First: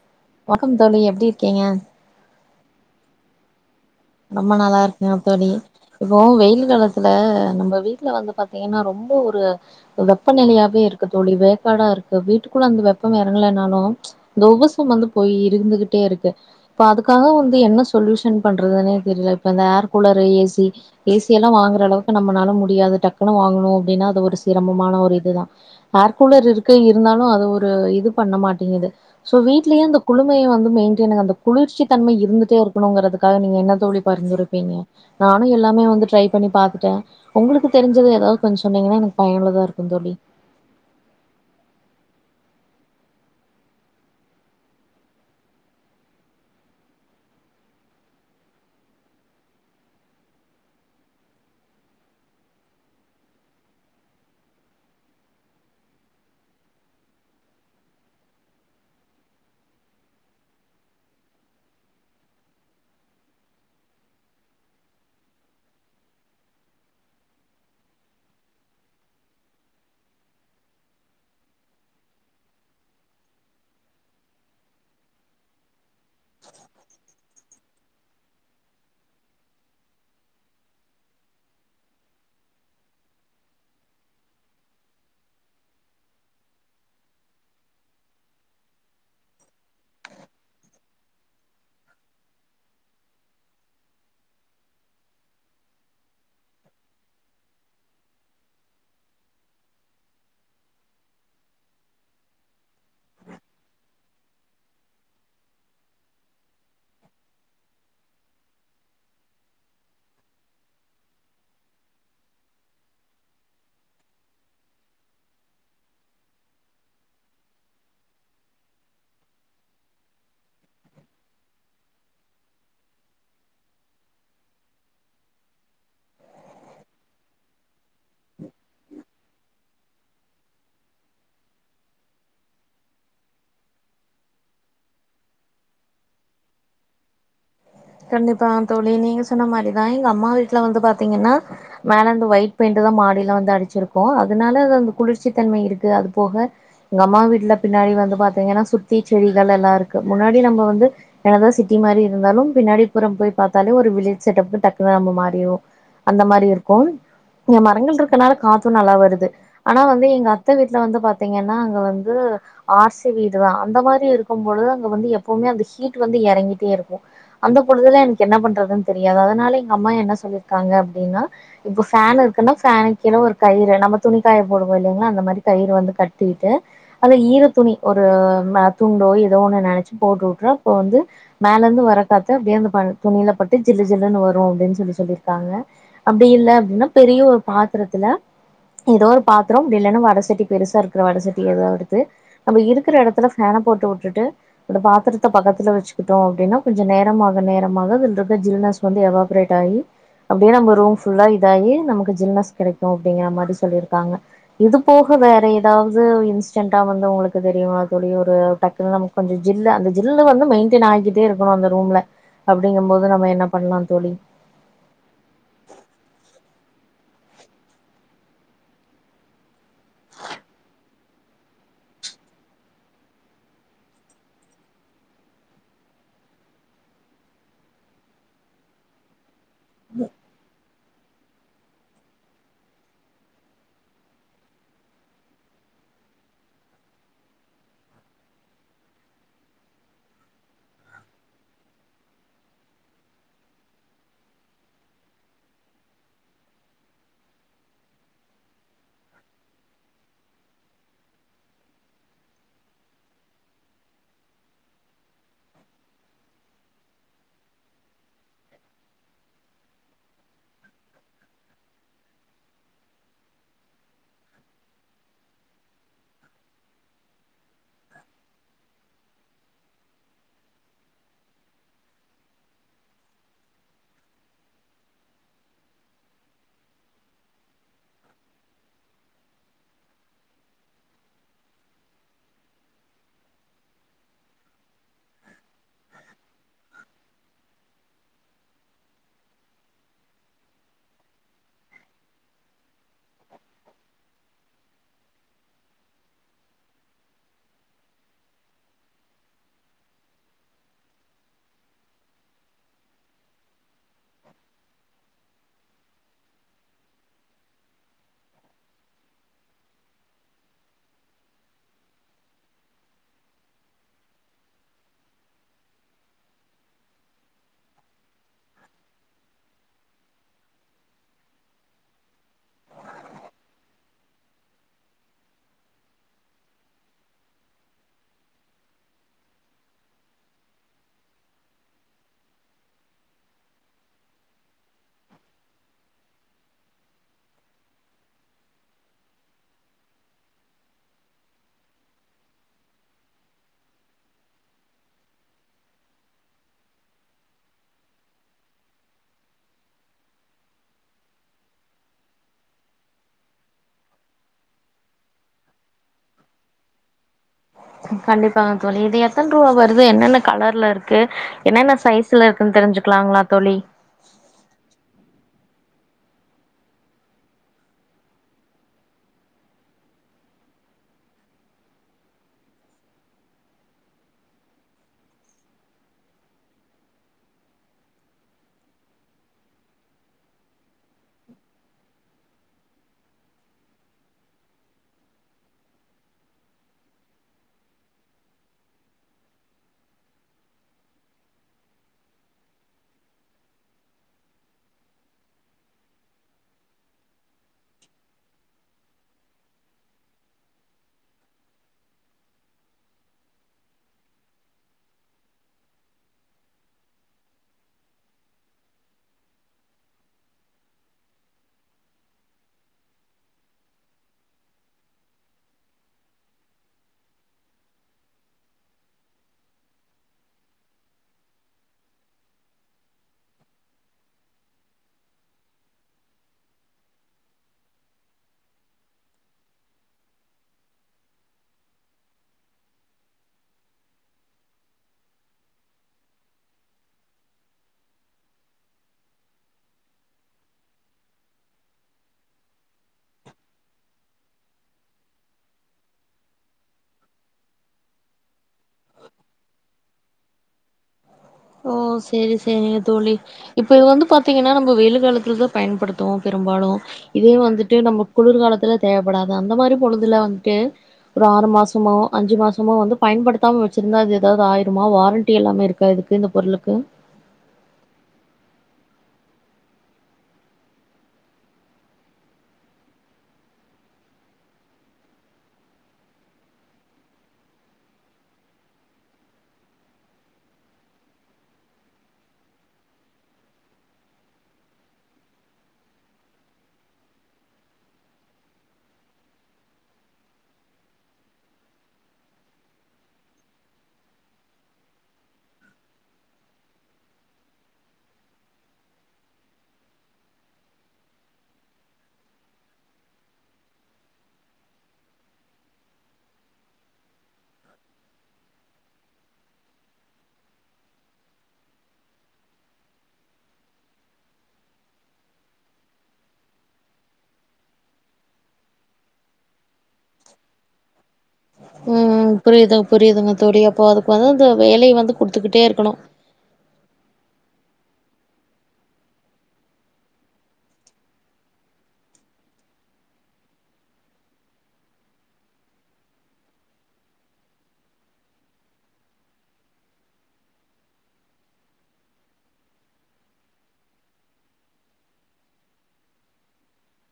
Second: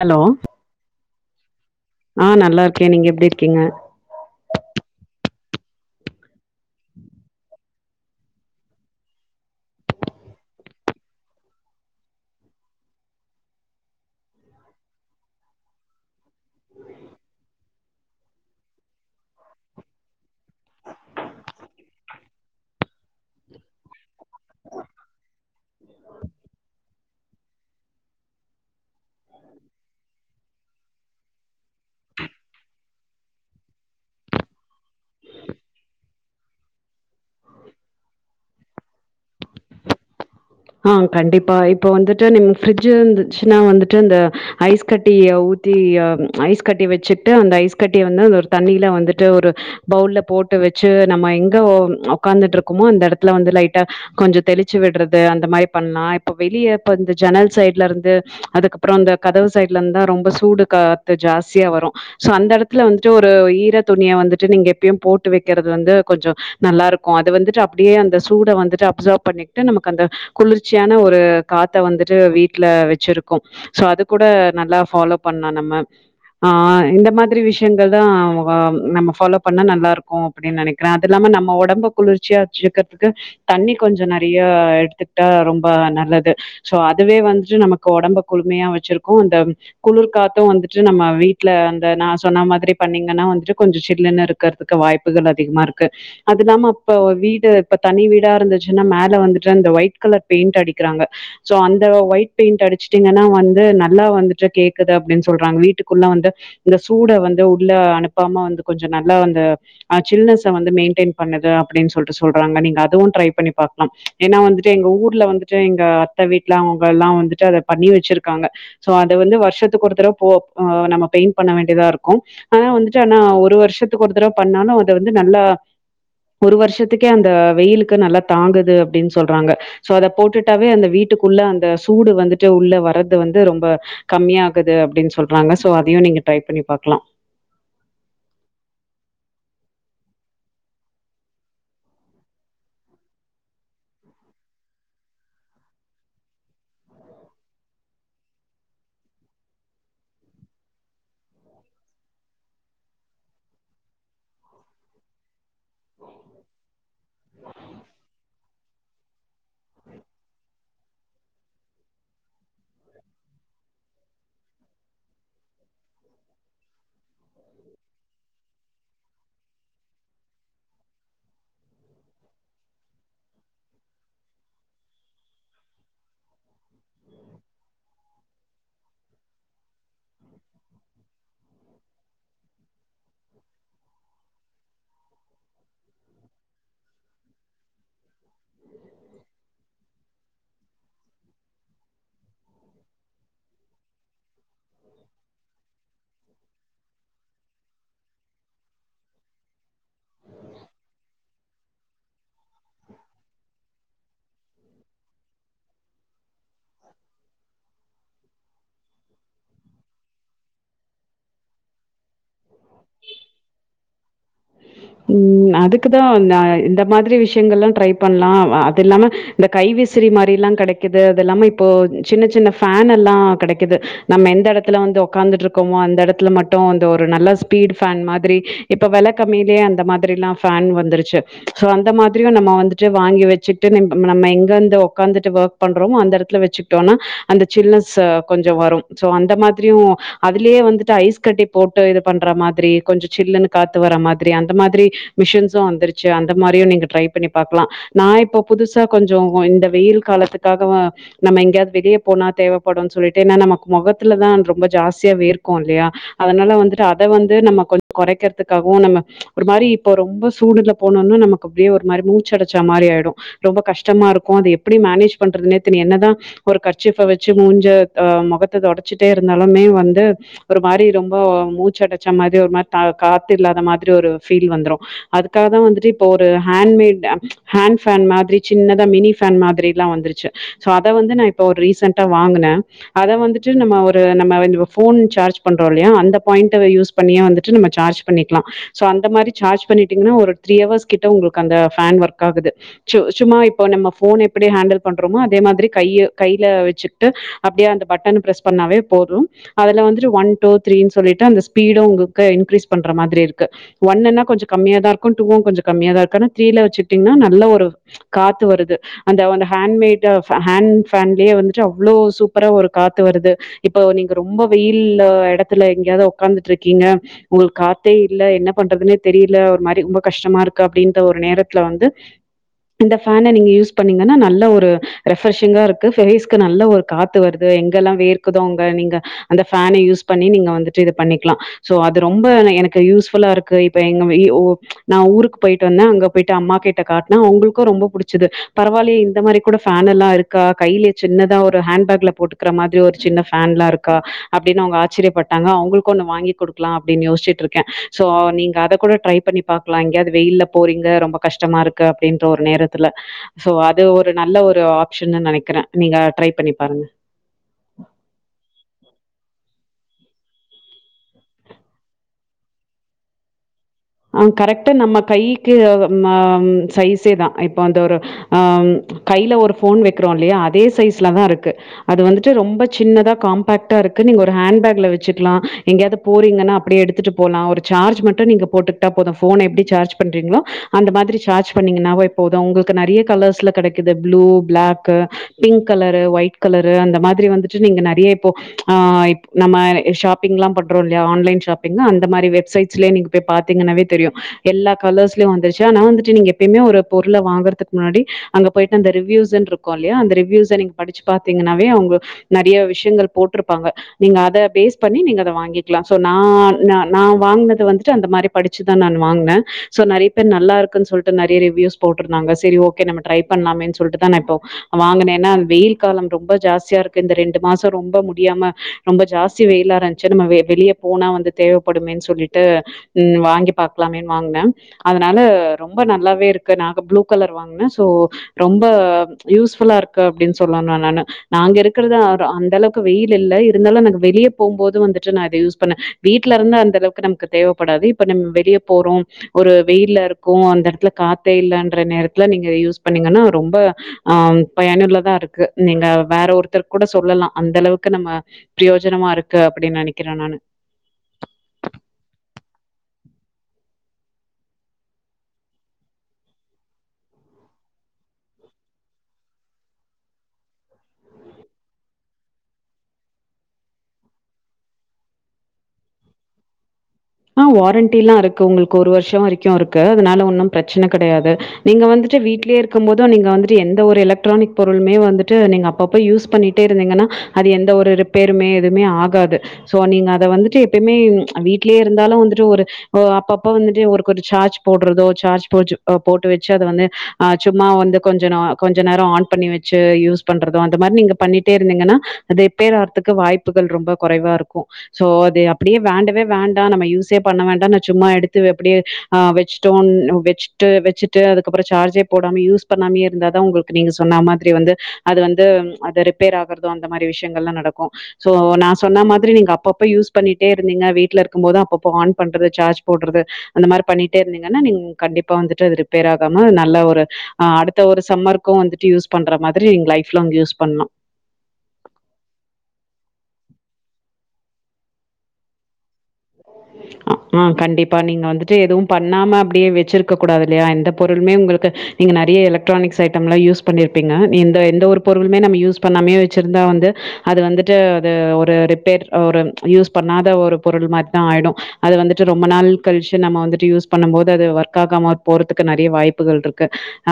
Hello வணக்கம் தோழி எப்டி இருக்கீங்க ஆ நல்லா இருக்கே நீங்க எப்டி இருக்கீங்க ரொம்ப நல்லா இருக்க தோழி இப்போ வெயில் காலத்துல நம்ம வீட்ல வந்து பாத்தீங்கன்னா ரொம்ப ஒரு வெப்பநெலையாவே இருக்கு தோழி வேக்காடா இருக்கு வீட்டுக்குள்ள அந்த வெப்பம் எறங்கலனாலு இந்த உபசம் வந்து போயிருந்துகிட்டே இருக்கு இப்ப அதுக்காக வந்து என்ன சொல்யூஷன் பண் றதுன்னே தெரில இப்ப இந்த ஏர்கூலரு ஏ சி ஏ சியெல்லா வாங்குற அளவுக்கு நம்பனலா முடியாது டக்குனு வாங்கணு அப்டின்னா அது ஒரு சிரமமான ஒரு இதுதா ஏர் கூலர் இருக்கு இருந்தாலு அது ஒரு இது பண்ண மாட்டங்குது சோ வீட்லயே அந்த குழுமைய வந்து மெயின்டென் அந்த குளுர்ச்சி தன்ம இருந்துட்டே இருக்கணுங்றது அதுக்காக நீங்க என்ன தோழி பரிந்துரைப்பீங்க நானு எல்லாமே வந்து ட்ரை பண்ணி பாத்துட்ட உங்ளுக்கு தெரிஞ்சது ஏதாவது கொஞ்ச சொன்னீங்கன்னா எனக்கு பயனுள்ளதா இருக்கு தோழி ஆ கண்டிப்பா இப்ப வந்துட்டு நிம் ஃபிரிஜ் இருந்துச்சுன்னா வந்துட்டு இந்த ஐஸ் கட்டிய ஊத்தி ஐஸ் கட்டி வச்சுட்டு அந்த ஐஸ் கட்டிய வந்து அந்த ஒரு தண்ணியில வந்துட்டு ஒரு பவுல்ல போட்டு வச்சு நம்ம எங்க உக்காந்துட்டுருக்கோமோ அந்த எடத்துல வந்து லைட்டா கொஞ்ச தெளிச்விடறது த அந்த மாரி பண்லா இப்ப வெளிய இப்ப இந்த ஜனல் சைட்ல இருந்து அதுக்கப்பறம் இந்த த கதவு சைட்ல இந்துதா ரொம்ப சூடு காத்து ஜாஸ்தியா வரு சோ அந்த எடத்துல வந்துட்டு ஒரு ஈர துணிய வந்துட்டு நீங்க எப்பியு போட்டு வெக்கறது வந்து கொஞ்ச நல்லாருக்கு அது வந்துட்டு அப்டியே அந்த சூட வந்துட்டு அப்சர்வ் பண்ணிட்டு நம்மக் அந்த குளிர்ச்சியான ஒரு காத்த வந்துட்டு வீட்டுல வச்சிருக்கு சோ அது கூட நல்லா ஃபாலோ பண்ணா நம்ம ஆ இந்த மாதிரி விஷயங்கள் தா அ நம்ம ஃபாலோ பண்ணா நல்லா இருக்கு அப்டின்னு நெனைக்கிறே அது இல்லாம நம்ம ஒடம்பு குளிர்ச்சியா வச்சிருக்கறதுக்கு தண்ணி கொஞ்ச நெறைய அ எடுத்துட்டா ரொம்ப நல்லது சோ அதுவே வந்துட்டு நமக்கு ஒடம்ப குழுமையா வச்சிருக்கு அந்த குளிர்காத்து வந்துட்டு நம்ம வீட்டுல அந்த நா சொன்ன மாதிரி பண்ணீங்கன்னா வந்துட்டு கொஞ்சம் சில்லனு இருக் கறதுக்கு வாய்ப்புகள் அதிகமா இருக்கு அதுல்லாம இப்ப வீடு இப்ப தனி வீடா இருந்துச்சுன்னா மேல வந்து றிந்த ஒயிட் கலர் பெயிண்ட் அடிக்கிறாங்க சோ அந்த ஒயிட் பெயின்ட் அடிச்சுட்டீங்கன்னா வந்து நல்லா வந்துட்டு கேக்குது அப்டின்னு சொல்றாங்க வீட்டுக்குள்ள வந்து இந்த சூட வந்து உள்ள அனுப்பாம வந்து கொஞ்ச நல்லா அந்த ஆ சில்னஸை வந்து மெயின்டெயின் பண்ணது அப்டின்னு சொல்ட்டு சொல்றாங்க நீங்க அதுவு ட்ரை பண்ணி பாக்கலா ஏன்னா வந்துட்டு எங்க ஊர்ல வந்துட்டு எங்க அத்தை வீட்டுல அவங்க எல்லா வந்துட்டு அத பண்ணி வச்சிருக்காங்க சோ அத வந்து வருஷத்துக்கு ஒருத்தடவை போ நம்ம பெயிண்ட் பண்ண வேண்டியதா இருக்கு ஆனா வந்துட்டு ஆனா ஒரு வருஷத்துக்கு ஒரு தடவை பண்ணாலு அதை வந்து நல்லா ஒரு வருஷத்துக்கே அந்த வெயிலுக்கு நல்லா தாங்குது அப்டின்னு சொல்றாங்க சோ அத போட்டுட்டாவே அந்த வீட்டுக்குள்ள அந்த சூடு வந்துட்டு உள்ள வர்றது வந்து ரொம்ப கம்மியாகுது அப்டின்னு சொல்றாங்க சோ அதையு நீங்க ட்ரை பண்ணி பாக்லா கண்டிப்பாம் தோழி நீங்க சொன்ன மாரிதா எங்க அம்மா வீட்ல வந்து பாத்தீங்கன்னா மேல அந்த ஒயிட் பெயிண்ட் தா மாடியிலா வந்து அடிச்சிருக்கோ அதனால அது அந்த குளிர்ச்சித்தன்மை இருக்கு அது போக எங்க அம்மா வீட்ல பின்னாடி வந்து பாத்தீங்கன்னா சுத்தி செடிகளெல்லா இருக்கு முன்னாடி நம்ம வந்து என்னதா சிட்டி மாரி இருந்தாலு பின்னாடிப்புறம் போய் பாத்தாலே ஒரு வில்லேஜ் செட்டப் டக்குன்னு நம்ம மாறிருவோ அந்த மாரி இருக்கும் இங்க மரங்கள் இருக்கனால காத்து நல்லா வருது ஆனா வந்து எங்க அத்த வீட்ல வந்து பாத்தீங்கன்னா அங்க வந்து ஆர்சி வீடுதா அந்த மாரி இருக்கும்பொழுது அங்க வந்து எப்பவுமே அந்த ஹீட்டு வந்து எறங்கிட் டேருக்கு அந்த பொழுதுல எனக்கு என்ன பண்றதுன் தெரியாது அதனால எங்க அம்மா என்ன சொல்லியிருக்காங்க அப்டின்னா இப்ப ஃபேனுருக்குன்னா ஃபேனு கீழ ஒரு கயுரு நம்ம துணிக்காய போடுவோல்லைங்களா அந்த மாரி கயிற வந்து கட்டிட்டு அதுல ஈர துணி ம ஒரு துண்டோ ஏதோன்னு நெனைச்சு போட்டு உட்றா இப்போ வந்து மேலேருந்து வர பத்து அப்படியே அந்த துணியில பட்டு அப்டியே அந்த பண் துணியில் பட்டு ஜில்லு ஜில்லன்னு வரு அப்டின்னு சொல்லி சொல்லியிருக்காங்க அப்டி இல்ல அப்டின்னா பெரிய ஒரு பாத்துரத்துல ஏதோ ஒரு பாத்ரோம் இப்டி இல்லன்னா வடசட்டி பெருசாருக்குற வடசட்டி ஏதோ எடுத்து நம்ம இருக்குற எடத்துல ஃபேன போட்டு உட்டுட்டு அந்த பாத்தரத்த பக்கத்துல வச்சுக்கிட்டோ அப்டின்னா கொஞ்சோ நேரமாக நேரமாக அந்தருக்க ஜில்னஸ் வந்து எவாபரேட் ஆகி அப்படியே நம்ம ரூம் ஃபுல்லா இதாயி நமக்கு ஜில்னஸ் கெடைக்கு அப்படிங்கிற மாரி சொல்லியிருக்காங்க இது போக வேற ஏதாவது இன்ஸ்டன்டா வந்து உங்களுக்கு தெரியுமா தோழி ஒரு டக்குன் நமக்கு அந்த ஜில்லா அந்த ஜில் வந்து மெயிண்ட்டைன் ஆயிக்கிட்டேருக் இருக்கணு அந்த ரூம்ல அப்படிங்கும் போது நம்ம என்ன பண்ணலா தோழி ம் அதுக்குதா நா இந்த மாதிரி விஷ்யங்கள்லு ட்ரை பண்லா அ அதுல்லாம இந்த கைவிசிறி மாரில்லா கடைக்கிது அதெல்லாம இப்போ சின்ன சின்ன ஃபேனல்லா கடைக்கிது நம்ம எந்த எடத்துல வந்து உக்காந்துட்டுருக்கமோ அந்த எடத்துல மட்டு அந்த ஒரு நல்ல ஸ்பீடு ஃபேன் மாதிரி இப்ப வெளக் கம்மி மி அந்த மாதிரிலா ஃபேன் வந்துருச்சு சோ அந்த மாதிரியு நம்ம வந்துட்டு வாங்கி வச்சுட்டு மேம்ப நம்ம எங்கந்து உக்காந்துட்டு ஒர்க் பண்றோம் அந்த எடத்துல வச்சுக்கிட்டோன்னா அந்த சில்னஸ்ச கொஞ்சோ வரும் சோ அந்த மாதிரியு அதுலயே வந்துட்டு ஐஸ் கட்டி போட்டு இது பண்ற மாதிரி கொஞ்சோ சில்லுன்னு காத்து வர மாத் திரி அந்த மாதிரி மிஷின்ஸு வந்துருச்சு அந்த மாரியு நீங்க ட்ரை பண்ணி பாக்கலா நா இப்போ புதுசா கொஞ்சோ இந்த வெயில் காலத்துக்காக நம்ம எங்கேயாது வெளிய போனா தேவப்படுன் சொல்லிட்டு ஏனா நமக்கு மொகத்துலதா ரொம்ப ஜாஸ்தியா வேர்க்கு இல்லையா அதனால வந்துட்டு அத வந்து நம்ம கொஞ் [inaudible] கெறைக்கிறதுக்காகவு நம்ம ஒரு மாரி இப்ப ரொம்ப சூடுல போனோன்ன நமக்கு அப்டியே ஒரு மாரி மூச்சடைச்சா மாரி ஆயிடு ரொம்ப கஷ்டமாருக்கு அது எப்டி மேனேஜ் பண்றதுனே தெர் என்னதா ஒரு கர்ச்சிப்ப வச்சு மூஞ்ச அ மொகத்த துடைச்சிட்டே இருந்தாலுமே வந்து ஒரு மாரி ரொம்ப மூச்சடச்ச மாரி ஒரு மாரி த காத்து இல்லாத மாதிரி ஒரு ஃபீல் வந்துரு அதுக்காக தா வந்துட்டு இப்போ ஒரு ஹேண்ட் மேட் ஆ ஹேண்ட் ஃபேன் மாதிரி சின்னதா மினி ஃபேன் மாதிரில்லா வந்துருச்சு சோ அத வந்து நா இப்போ ஒரு ரீசன்டா வாங்குனே அத வந்துட்டு நம்ம ஒரு நம்ம இந்த ஃபோன் சார்ஜ் பண்றோல்லையா அந்த பாயிண்ட்ட வெ யூஸ் பண்ணியு வந்துட்டு நம்ம சார்ஜ் பண்ணிக்லா சோ அந்த மாரி சார்ஜ் பண்ணிட்டீங்கன்னா ஒரு த்ரீ ஹவர்ஸ் கிட்ட உங்களுக்கு அந்த ஃபேன் ஒர்க்காகுது சு சும்மா இப்போ நம்ம ஃபோன் எப்டி ஹேண்டில் பண்றோமோ அதே மாதிரி கையோ கையில வெச்சுட்டு அப்டியே அந்த பட்டன்ன பிரஸ் பண்ணாவே போது அதுல வந்துட்டு ஒன் டூ த்ரீனு சொல்லிட்டு அந்த ஸ்பீடு உங்களுக்கு இன்கிரீஸ் பண்ற மாதிரி இருக் கு ஒன்னுனா கொஞ்ச கம்மியாதா இருக்கு டூவு கொஞ்ச கம்மியா தா இருக்கனு த்ரீல வச்சுட்டீங்கன்னா நல்லா ஒரு காத்து வருது அந்த அந்த ஹேண்ட்மேட்டு ஹேண்ட் ஃபேன்லயே வந்துட்டு அவ்ளோ சூப்பரா ஒரு காத்து வருது இப்போ நீங்க ரொம்ப வெயில்ல எடத்துல எங்கயாது ஒக்காந்துட்டு இருக்கீங்க ஒங்களுக்கு காத்தே இல்ல என்ன பண்றதுனே தெரியல ஒரு மாரி ரொம்ப கஷ்டமா இருக்கு அப்டின்ற ஒரு நேரத்துல வந்து இந்த ஃபேன நீங்க யூஸ் பண்ணீங்கன்னா நல்ல ஒரு ரெஃப்ரெஷிங்கா இருக்கு ஃபேஸ்க்கு நல்ல ஒரு காத்து வருது எங்கெல்லா வேர்க்குதோ அங்க நீங்க அந்த ஃபேனை யூஸ் பண்ணி நீங்க வந்துட்டு இது பண்ணிக்கலா சோ அது ரொம்ப எனக்கு யூஸ் ஃபுல்லா இருக்கு இப்ப எங்க இ ஓ நா ஊருக்கு போயிட்டு வந்தே அங்க போயிட்டு அம்மா கிட்ட காட்டுனே அவுங்களுக்கு ரொம்ப புடிச்சுது பரவால்லயே இந்த மாரி கூட ஃபேன் எல்லா இருக்கா கையிலயே சின்னதா ஒரு ஹேண்ட் பேக்ல போட்டுக்கிற மாதிரி ஒரு சின்ன ஃபேன்லா இருக்கா அப்டினு அவுங்க ஆச்சிரியப்பட்டாங்க அவுங்களுக்கு ஒன்னு வாங்கி குடுக்கலா அப்டினு யோசிச்சிட்டு இருக் க சோ நீங்க அத கூட ட்ரை பண்ணி பாக்கலா எங்கயாது வெயில்ல போறீங்க ரொம்ப கஷ்டமா இருக் க அப்டின்ற ஒரு நேரத்துல சோ அது ஒரு நல்ல ஒரு ஆப்ஷன்னு நெனைக்கிறே நீங்க ட்ரை பண்ணி பாருங்க கண்டிப்பாங்க தோழி இது எத்தன் ரூவா வருது என்னென்ன கலர்ல இருக்கு என்னென்ன சைஸ் சிலருக்குனு தெரிஞ்சுக்கலாங்களா தோழி ஆ கரெக்ட்டு நம்ம கைக்கு அது ம ஆ சைஸே தா இப்ப அந்த ஒரு ஆம் கையில ஒரு ஃபோன் வைக்கிறோ இல்லையா அதே சைஸ்ல தா இருக்கு அது வந்துட்டு ரொம்ப சின்னதா காம்பாக்ட்டா இருக்கு நீங்க ஒரு ஹேண்ட் பேக்ல வச்சுக்கலா எங்கயாது போறீங்கன்னா அப்டியே எடுத்துட்டு போலா ஒரு சார்ஜ் மட்டு நீங்க போட்டுட் விட்டா போது ஃபோன எப்டி சார்ஜ் பண்றீங்களோ அந்த மாதிரி சார்ஜ் பண்ணீங்கனாவே போது உங்களுக்கு நெறைய கலர்ஸ்ல கெடை குது blue black pink colour white colour அந்த மாதிரி வந்துட்டு நீங்க நெறையா இப்போ ஆ இப் நம்ம ஷாப்பிங்ல்லா பண்றோ இல்லையா ஆன்லைன் ஷாப்பிங் அந்த மாதிரி வெப்சைட்ஸ்லயே நீங்க போய் பாத் திங்கன்னாவே தெரியு எல்லா கலர்ஸ்லயு வந்துருச்சு ஆனா வந்துட்டு நீங்க எப்பயுமே ஒரு பொருளை வாங்கறதுக்கு முன்னாடி அங்க போயிட்டு அந்த ரிவ்யூஸ்னு இருக்கு இல்லையா அந்த ரிவ்யூஸை நீங்க படிச்சு பாத்தீங்கன்னாவே அவுங்க நெறையா விஷ்யங்கள் போட்டிருப்பாங்க நீங்க அத பேஸ் பண்ணி நீங்க அத வாங்கிக்கலா சோ நா நா வாங்குனது வந்துட்டு அந்த மாரிப் படிச்சுதா நானு வாங்குனே சோ நெறையா பேர் நல்லா இருக்குனு சொல்ட்டு நெறையா ரிவ்யூஸ் போட்ருந்தாங்க சேரி ஓகே நம்ம ட்ரை பண்லாமேனு சொல்லிட்டு தா நா இப்போ வாங்கனேனா வெயில் காலம் ரொம்ப ஜாஸ்தியா இருக்கு இந்த ரெண்டு மாசோ ரொம்ப முடியாம ரொம்ப ஜாஸ்தி வெயிலா தா இருந்துச்சு நம்ம வெளிய போனா வந்து தேவப்படுமேனு சொல்லிட்டு ம் வாங்கி பாக்கலாமேனு வாங்குனே அதனால ரொம்ப நல்லாவே இருக்கு நாங்க ப்ளூ கலர் வாங் என்ன சோ ரொம்ப யூஸ் ஃபுல்லா இருக்கு அப்டினு சொல்லலா நானு நாங்க இருக்கறது அந்த அளவுக்கு வெயில் இல்ல இருந்தாலு எனக்கு வெளியே போகும் போது வந்துட்டு நா இத யூஸ் பண்ணே வீட்ல இருந்தா அந்த அளவுக்கு நமக்கு தேவைப்படாது இப்ப நம்ம வெளியே போறோம் ஒரு வெயில்ல இருக்கு அந்த இடத்துல காத்தே இலன்ற நேரத்துல நீங்க யூஸ் பண்ணீங்கன்னா ரொம்ப ஆம் பயனுலதா இருக்கு நீங்க வேற ஒருத்தரு கூட சொல்லலா அந்த அளவுக்கு நம்ம பிரயோஜனமா இருக்கு அப்டின்னு நினைக்கிறே நானு ஓ சேரி சேரிங்க தோழி இப்ப இது வந்து பாத்தீங்கன்னா நம்ம வெயில் காலத்துலதா பயன்படுத்துவோ பெரும்பாலு இதே வந்துட்டு நம்ம குளிர்காலத்துல தேவைப்படாது அந்த மாதிரி பொழுதுல வந்துட்டு ஒரு ஆறு மாசமோ அஞ்சு மாசமோ வந்து பயன்படுத்தாம வச்சிருந்தா அது எதாவது ஆயிருமா வாரண்டி எல்லாமே இருக்கா இதுக் எந்த பொருளுக்கு ஆ வாரண்டி எல்லா இருக்கு உங்களுக்கு ஒரு வருஷம் வரைக்கு இருக்கு அதனால ஒன்னும் பிரச்சனை கிடையாது நீங்க வந்துட்டு வீட்லே இருக்கும்போது நீங்க வந்துட்டு எந்த ஒரு எலக்ட்ரானிக் பொருளுமே வந்துட்டு நீங்க அப்பப்ப யூஸ் பண்ணிட்டே இருந்தீங்கன்னா அது எந்த ஒரு ரிப்பேருமே எதுமே ஆகாது சோ நீங்க அத வந்துட்டு எப்பமே வீட்லே இருந்தாலு வந்துட்டு ஒரு ஓ அப்பப்ப வந்துட்டு ஒருக் ஒரு சார்ஜ் போட்றதோ சார்ஜ் போச்சி அ போட்டு வச்சு அது வந்து ஆ சும்மா வந்து கொஞ்ச நா கொஞ்சோ நேரோ ஆன் பண்ணி வச்சு யூஸ் பண்றது அந்த மாரி நீங்க பண்ணிட்டே இருந்தீங்கன்னா ரிப்பேர் ஆறத்துக்கு வாய்ப்புகள் ரொம்ப குறைவா இருக்கு சோ அது அப்டியே வேண்டவே வேண் டா நம்ம யூஸ்சே பண்ண வேண்டா நா சும்மா எடுத்து அப்டியே ஆ வச்சுட்டோன் வச் ட்டு வச்சிட்டு அதுக்கப்றோ சார்ஜே போடாம யூஸ் பண்ணாமே இருந்தா தா உங்குளுக்கு நீங்க சொன்னா மாதிரி வந்து அது வந்து அது ரிப்பேர் ஆகுறதோ அந்த மாரி விஷயங்கள்லா நடக்கு சோ நா சொன்ன மாதிரி நீங்க அப்பப்ப யூஸ் பண்ணிட்டே இருந்தீங்க வீட்லருக் க்கும்போது அப்பப்ப ஆன் பண்றது சார்ஜ் போட்றது அந்த மாரி பண்ணிட்டே இருந்தீங்கன்னா நீங்க கண்டிப்பா வந்துட்டு அது ரிப்பேர் ஆகாம நல்ல ஒரு ஆ அடுத்த ஒரு சம்மருக்கு வந்துட்டு யூஸ் பண்ற மாதிரி நீங்க ஃலைப் லாங் யூஸ் பண்ணு ம் ம் புரியுதுங்க புரியுதுங்க தோழி அப்போ அதுக்கு வந்து அந்த வேலை வந்து குடுத்துகிட்டே இருக்குணு [inaudible] அ ஆ கண்டிப்பா நீங்க வந்துட்டு எதுவு பண்ணாம அப்டியே வச்சிருக்க கூடாது இல்லையா எந்த பொருளுமே உங்குளுக்கு நீங்க நறைய எலக்ட்ரானிக்ஸ் ஐட்டம்லா யூஸ் பண்ணிருப்பீங்க நீ எந்த எந்த ஒரு பொருளுமே நம்ம யூஸ் பண்ணாமயே வச்சுருந்தா வந்து அது வந்துட்டு அது ஒரு ரிப்பேர் ஒரு யூஸ் பண்ணாத ஒரு பொருள் மாரி தா ஆயிடு அது வந்துட்டு ரொம்ப நாள் கழிச்சு நம்ம வந்துட்டு யூஸ் பண்ணும்போது அது ஒர்க் ஆகாம போறத்துக்கு நறைய வாய்ப்புகள்ருக்கு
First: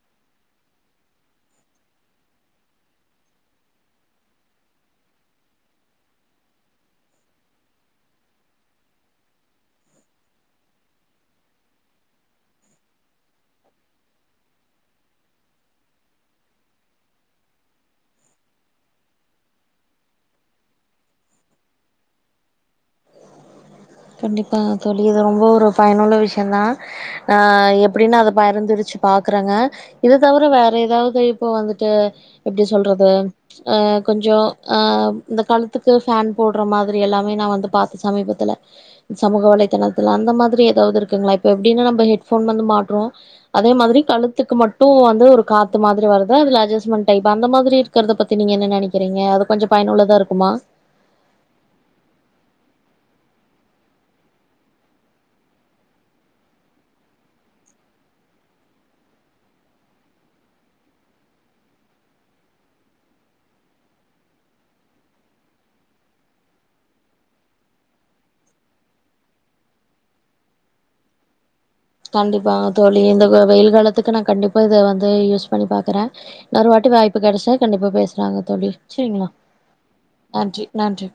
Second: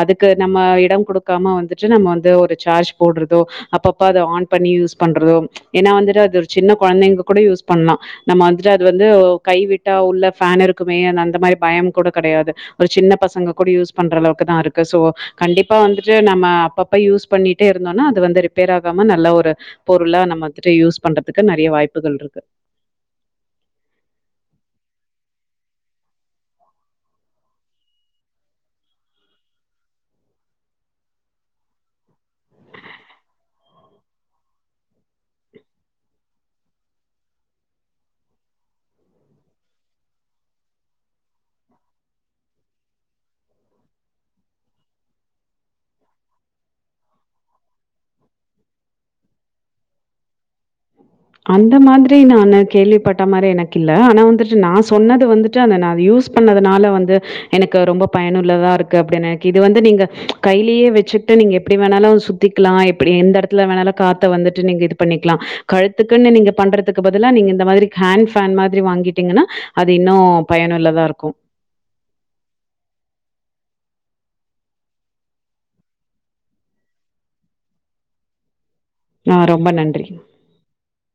அதுக்கு நம்ம இடம் குடுக்காம வந்துட்டு நம்ம வந்து ஒரு சார்ஜ் போட்றதோ அப்பப்ப அத ஆன் பண்ணி யூஸ் பண்றதோ ஏனா வந்துட்டு அது ஒரு சின்ன கொழந்தைங்க கூட யூஸ் பண்லா நம்ம வந்து து அது வந்து கைவிட்டா உள்ள ஃபேன் இருக்குமே அந் அந்த மாரி பயம் கூட கெடையாது ஒரு சின்ன பசங்க கூட யூஸ் பண்ற அளவுக்கு தா இருக்கு சோ கண்டிப்பா வந்துட்டு நம்ம அப்பப்ப யூஸ் பண்ணிட்டே இருந்தோன்னா அது வந்து ரிப்பேர் ஆகாம நல்லா ஒரு பொருளா நம்ம வந்துட்டு யூஸ் பண்றத்துக்கு நறைய வாய்ப்புகள்ருக்கு கண்டிப்பா தோழி இது ரொம்ப ஒரு பயனுள்ள விஷ்யந்தா ஆ எப்டின்னு அத பயர்ந்துருச்சு பாக்குறங்க இத தவர வேற எதாது இப்போ வந்துட்டு எப்டி சொல்றது அ கொஞ்சோ ஆ இந்த கழுத்துக்கு ஃபேன் போட்ற மாதிரி எல்லாமே நா வந்து பாத்தே சமீபத்துல்ல சமூக வலைத்தளத்துல அந்த மாதிரி எதாவது இருக்குங்களா இப்ப எப்டின்னா நம்ம ஹெட் ஃபோன் வந்து வந்து மாட்றோ அதே மாதிரி கழுத்துக்கு மட்டு வந்து ஒரு காத்து மாதிரி வருது அதுல அட்ஜஸ்ட்மெண்ட் டைப் அந்த மாதிரி க்கறத பத்தி நீங்க என்ன நெனைக்கிறீங்க அது கொஞ்ச பயனுள்ளதா இருக்குமா அந்த மாதிரி நானு கேள்விப்பட்ட மாரி எனக்கு இல்ல ஆனா வந்துட்டு நா சொன்னது வந்து ட்டு அத நா அத யூஸ் பண்ணதுனால வந்து எனக்கு ரொம்ப பயனுள்ளதா இருக்கு அப்டின் எக்கு இது வந்து நீங்க கையிலேயே வச்சுட்டு நீங்க எப்டி வேணாலு சு த்திக்லா எப்டி எந்த எடத்துல வேணாலு காத்த வந்துட்டு நீங்க இது பண்ணிக்லா கழுத்துக்குன்னு நீங்க பண்றதுக்கு பதிலா நீங்க இந்த மாதிரி ஹேண்ட் ஃபேன் மாதிரி வாங்கிட்டீங்கன்னா அது இன்னு பயனுள்ளதா இருக்கு கண்டிப்பாங்க தோழி இந்த வ வெயில் காலத்துக்கு நா கண்டிப்பாக இத வந்து யூஸ் பண்ணி பாக்குறே இன்னொரு வாட்டி வாய்ப்பு கெடச்சா கண்டிப்பா பேசுலாங்க தோழி சரிங்களா ஆ ரொம்ப நன்றி. நன்றி நன்றி